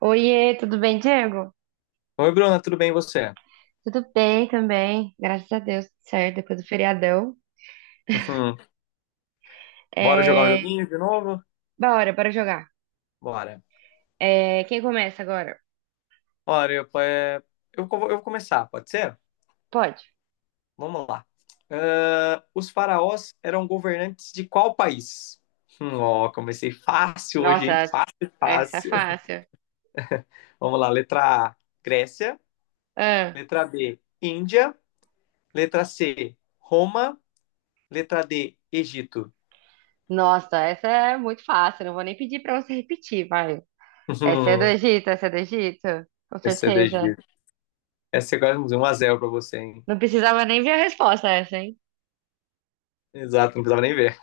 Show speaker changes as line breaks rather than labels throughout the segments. Oiê, tudo bem, Diego?
Oi, Bruna, tudo bem e você?
Tudo bem também, graças a Deus, tudo certo, depois do feriadão.
Uhum. Bora jogar um
É...
joguinho de novo?
bora jogar.
Bora.
Quem começa agora?
Olha, eu vou começar, pode ser?
Pode.
Vamos lá. Os faraós eram governantes de qual país? Ó, comecei fácil hoje,
Nossa,
hein?
essa
Fácil,
essa é
fácil.
fácil.
Vamos lá, letra A, Grécia.
Ah,
Letra B, Índia. Letra C, Roma. Letra D, Egito.
nossa, essa é muito fácil, não vou nem pedir pra você repetir, vai. Essa é do
Uhum.
Egito, essa é do Egito, com
Essa é do
certeza.
Egito. Essa é quase um 1 x pra você, hein?
Não precisava nem ver a resposta essa, hein?
Exato, não precisava nem ver.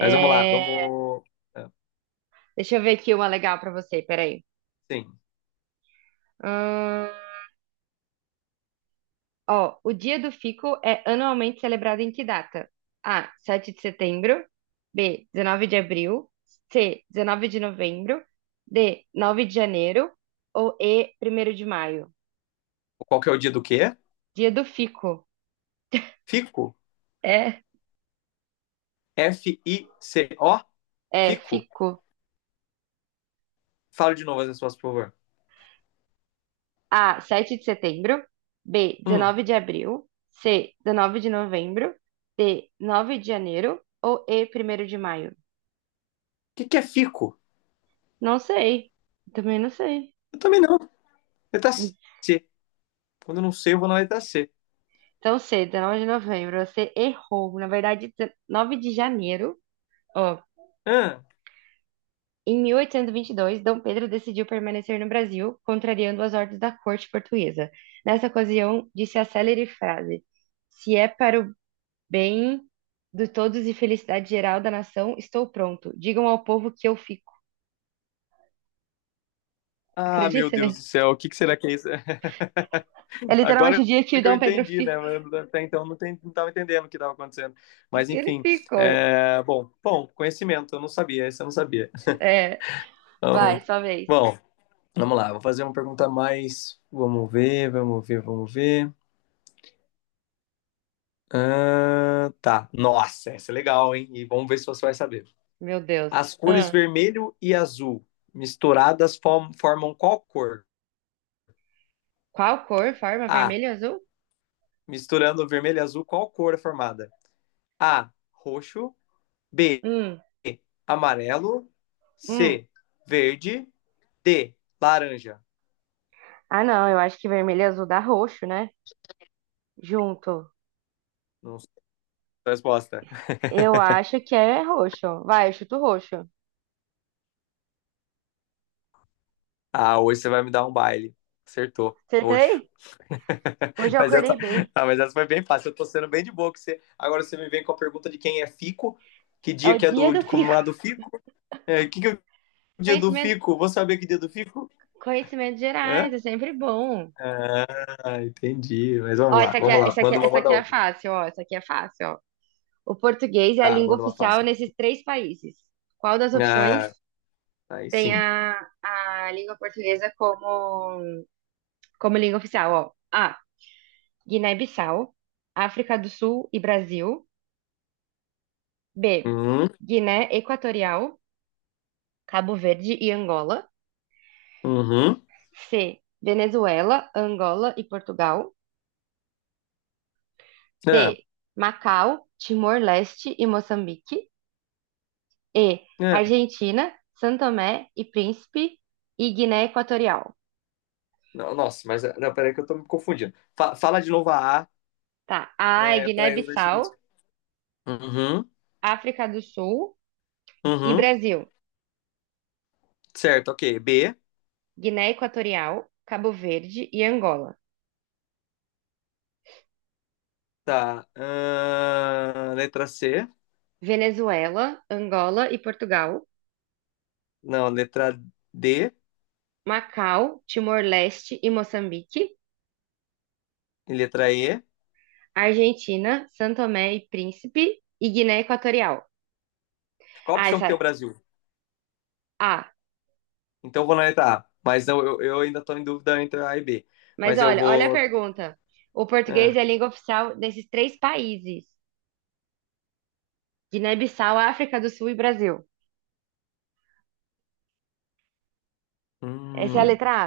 Mas vamos lá, vamos.
Deixa eu ver aqui uma legal pra você, peraí.
Sim.
Hum... Ó, o Dia do Fico é anualmente celebrado em que data? A, 7 de setembro. B, 19 de abril. C, 19 de novembro. D, 9 de janeiro. Ou E, primeiro de maio.
Qual que é o dia do quê?
Dia do Fico.
Fico.
É,
F-I-C-O.
É,
Fico.
fico.
Fala de novo as respostas, por favor.
A, 7 de setembro. B,
Hum. O
19 de abril. C, 19 de novembro. D, 9 de janeiro. Ou E, primeiro de maio.
que é fico?
Não sei. Também não sei.
Eu também não. Letra C. Quando eu não sei, eu vou na letra C.
Tão cedo, 9 de novembro, você errou. Na verdade, 9 de janeiro, ó.
Ah.
Em 1822, Dom Pedro decidiu permanecer no Brasil, contrariando as ordens da corte portuguesa. Nessa ocasião, disse a célere frase: se é para o bem de todos e felicidade geral da nação, estou pronto. Digam ao povo que eu fico.
Ah, meu
Acredita, né?
Deus do céu. O que será que é isso?
É literalmente o
Agora
dia que
é
o
que eu
Dom Pedro
entendi,
fi...
né? Mas até então não, estava entendendo o que estava acontecendo.
que
Mas
ele
enfim.
ficou.
Bom, bom, conhecimento. Eu não sabia. Esse eu não sabia.
É, vai,
Então,
sua vez.
bom, vamos lá. Vou fazer uma pergunta mais. Vamos ver, vamos ver, vamos ver. Ah, tá. Nossa, essa é legal, hein? E vamos ver se você vai saber.
Meu Deus.
As cores
Hum.
vermelho e azul misturadas formam qual cor?
Qual cor? Forma
A.
vermelho e azul?
Misturando vermelho e azul, qual cor é formada? A. Roxo. B.
Hum.
Amarelo.
Hum.
C. Verde. D. Laranja.
Ah, não, eu acho que vermelho e azul dá roxo, né? Junto.
Não sei a resposta.
Eu acho que é roxo. Vai, eu chuto roxo.
Ah, hoje você vai me dar um baile. Acertou. Roxo.
Acertei? Hoje eu
Mas
acordei
essa,
bem.
ah, mas essa foi bem fácil. Eu tô sendo bem de boa. Que você... Agora você me vem com a pergunta de quem é Fico. Que
É
dia
o
que é
dia
do
do
de
fico.
comemorar do Fico? É, que é o dia do
Conhecimento,
Fico? Vou saber que dia do Fico?
conhecimento
Hã?
gerais, é sempre bom.
Ah, entendi. Mas
Ó,
vamos lá, vamos lá. Manda uma,
essa aqui
manda
é
outra.
fácil, ó. Essa aqui é fácil, ó. O português é a
Tá,
língua
manda uma
oficial
fácil.
nesses três países. Qual das opções
Ah, aí
tem
sim.
a língua portuguesa como, como língua oficial? Ó, A. Guiné-Bissau, África do Sul e Brasil. B.
Uhum,
Guiné Equatorial, Cabo Verde e Angola.
uhum.
C. Venezuela, Angola e Portugal.
Ah,
D. Macau, Timor-Leste e Moçambique. E.
ah.
Argentina, São Tomé e Príncipe e Guiné Equatorial.
Não, nossa, mas não, peraí que eu tô me confundindo. Fala de novo a A,
Tá. A é
é, pra eu ver se eu consigo.
Guiné-Bissau,
Uhum,
África do Sul e
uhum.
Brasil.
Certo, ok. B.
Guiné Equatorial, Cabo Verde e Angola.
Tá. Letra C.
Venezuela, Angola e Portugal.
Não, letra D
Macau, Timor-Leste e Moçambique.
e letra E.
Argentina, São Tomé e Príncipe e Guiné Equatorial.
Qual a
Ah,
opção
essa...
que tem o
é.
Brasil?
ah,
Então eu vou na letra A. Mas não, eu ainda tô em dúvida entre A e B.
mas
Mas eu
olha, olha a
vou.
pergunta. O
Ah,
português é a língua oficial desses três países: Guiné-Bissau, África do Sul e Brasil. Essa é a
hum.
letra A.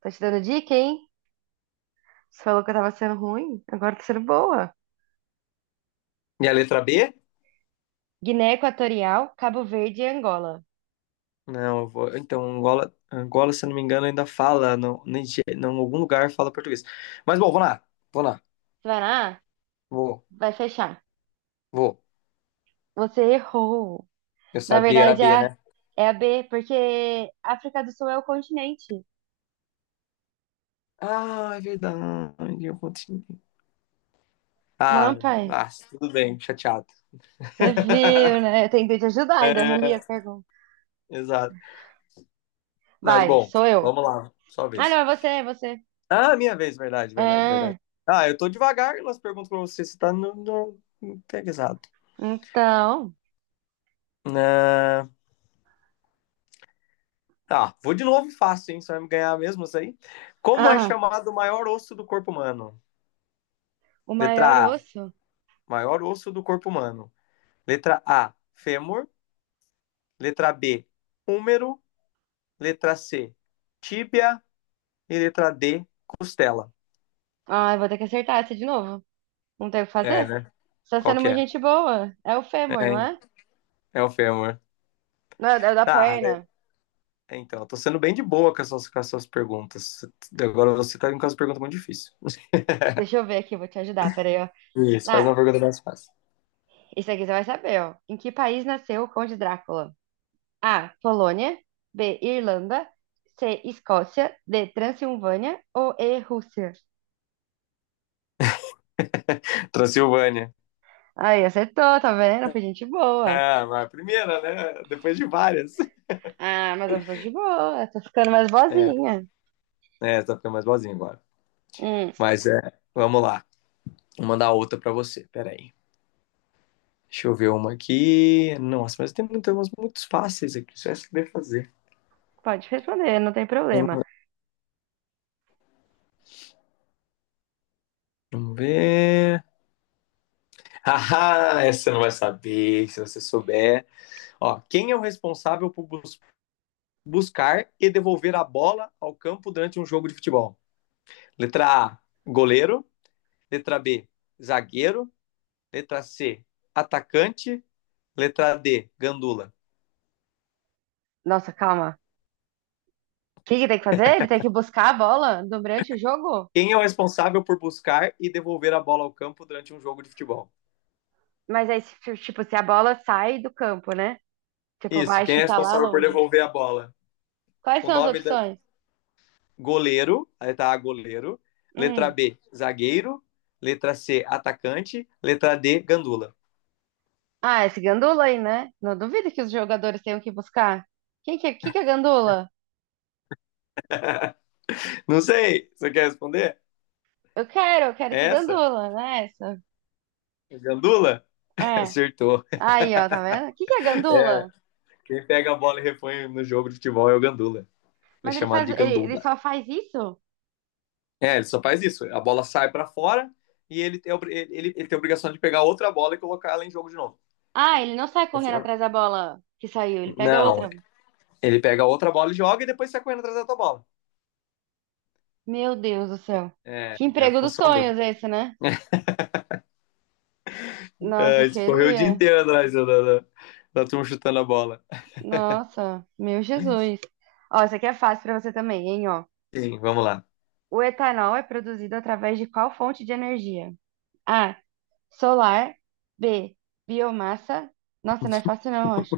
Tô te dando dica, hein? Você falou que eu tava sendo ruim, agora tô sendo boa.
E a letra B?
Guiné Equatorial, Cabo Verde e Angola.
Não, eu vou. Então, Angola, Angola, se eu não me engano, ainda fala. Não, não, em algum lugar fala português. Mas bom, vou lá. Vou lá.
Você vai na A?
Vou,
Vai fechar.
vou.
Você errou.
Eu
Na
sabia, era
verdade, é
B,
a
né?
é a B, porque África do Sul é o continente,
Ah, é verdade. Eu continuo.
não é
Ah,
um país.
ah, tudo bem, chateado.
Você viu, né? Eu tentei te ajudar, ainda eu reli a
É,
pergunta.
exato. Mas
Vai,
bom,
sou eu.
vamos lá, sua
Ah, não,
vez.
é você, é você.
Ah, minha vez, verdade, verdade, verdade.
É,
Ah, eu tô devagar nas perguntas pra você, você tá no pega exato.
então.
Ah, ah, vou de novo fácil, hein? Você vai me ganhar mesmo isso aí? Como é
Ah,
chamado o maior osso do corpo humano?
o maior
Letra A,
osso.
maior osso do corpo humano. Letra A, fêmur. Letra B, húmero. Letra C, tíbia. E letra D, costela.
Ah, eu vou ter que acertar essa de novo. Não tem o que
É,
fazer?
né?
Você tá
Qual
sendo
que
uma
é?
gente boa. É o fêmur, não é?
É, é o fêmur.
Não, é o da
Ah,
perna.
é, então, eu tô sendo bem de boa com com as suas perguntas. Agora você tá indo com as perguntas muito difíceis.
Deixa eu ver aqui, eu vou te ajudar. Peraí, ó.
Isso, faz
Ah,
uma pergunta mais fácil.
isso aqui você vai saber, ó. Em que país nasceu o Conde Drácula? A. Polônia. B. Irlanda. C. Escócia. D. Transilvânia. Ou E. Rússia?
Transilvânia.
Aí, acertou, tá vendo? Foi gente boa.
Ah, mas a primeira, né? Depois de várias.
Ah, mas eu sou de boa, tô ficando mais boazinha.
É, tá ficando mais boazinha agora.
Hum,
Mas é, vamos lá. Vou mandar outra pra você. Peraí. Deixa eu ver uma aqui. Nossa, mas tem muitas umas muito fáceis aqui. Só essa que deve fazer.
pode responder, não tem problema.
Vamos ver. Ah, essa você não vai saber se você souber. Ó, quem é o responsável por, buscar e devolver a bola ao campo durante um jogo de futebol? Letra A, goleiro. Letra B, zagueiro. Letra C, atacante. Letra D, gandula.
Nossa, calma. O que que tem que fazer? Ele tem que buscar a bola durante o jogo?
Quem é o responsável por buscar e devolver a bola ao campo durante um jogo de futebol?
Mas aí, tipo, se a bola sai do campo, né? Tipo,
Isso,
vai
quem é
chutar lá
responsável por
longe.
devolver a bola?
Quais
O
são as
nome da
opções?
goleiro, a letra A, goleiro. Letra
Hum.
B, zagueiro. Letra C, atacante. Letra D, gandula.
Ah, esse gandula aí, né? Não duvido que os jogadores tenham que buscar. Quem que é gandula?
Não sei, você quer responder?
Eu quero
É
esse
essa?
gandula, né? Essa.
É Gandula?
É.
Acertou.
Aí, ó, tá vendo? O que que é gandula?
Quem pega a bola e repõe no jogo de futebol é o Gandula. Ele
Mas
é
ele
chamado
faz,
de
ele
Gandula.
só faz isso?
É, ele só faz isso. A bola sai para fora e ele tem a obrigação de pegar outra bola e colocar ela em jogo de novo.
Ah, ele não sai correndo atrás da bola que saiu, ele pega
Não,
outra.
ele pega outra bola e joga e depois sai correndo atrás da tua bola.
Meu Deus do céu.
É,
Que
é a
emprego dos
função dele.
sonhos esse, né?
É,
Nossa,
ele correu o dia
queria.
inteiro atrás da turma chutando a bola.
Nossa, meu Jesus. Ó, isso aqui é fácil pra você também, hein, ó.
Sim, vamos lá.
O etanol é produzido através de qual fonte de energia? A, solar, B, biomassa. Nossa, não é fácil não, eu acho.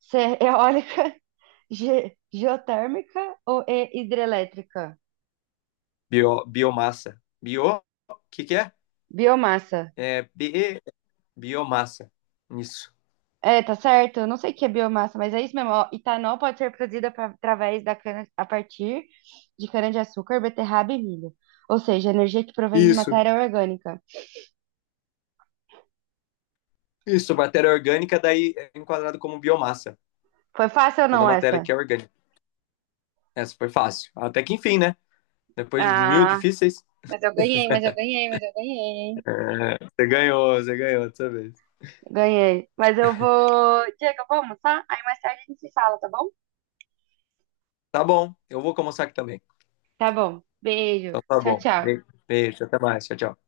C, eólica, G, geotérmica ou E, hidrelétrica?
Bio, biomassa. Bio, o que que é?
Biomassa.
É, bi, biomassa. Isso.
É, tá certo. Eu não sei o que é biomassa, mas é isso mesmo. Ó. Etanol pode ser produzido através da cana, a partir de cana-de-açúcar, beterraba e milho. Ou seja, energia que provém de
Isso,
matéria orgânica.
isso, matéria orgânica daí é enquadrado como biomassa.
Foi fácil ou
Toda
não
matéria
essa?
que é orgânica. Essa foi fácil. Até que enfim, né? Depois de mil
Ah,
difíceis,
Mas eu ganhei, hein?
é, você ganhou dessa vez.
Ganhei. Mas eu vou. Diego, vamos, tá? Aí mais tarde a gente se fala, tá bom?
Tá bom, eu vou almoçar aqui também.
Tá bom. Beijo.
Então tá
Tchau,
bom.
tchau.
Beijo, até mais. Tchau, tchau.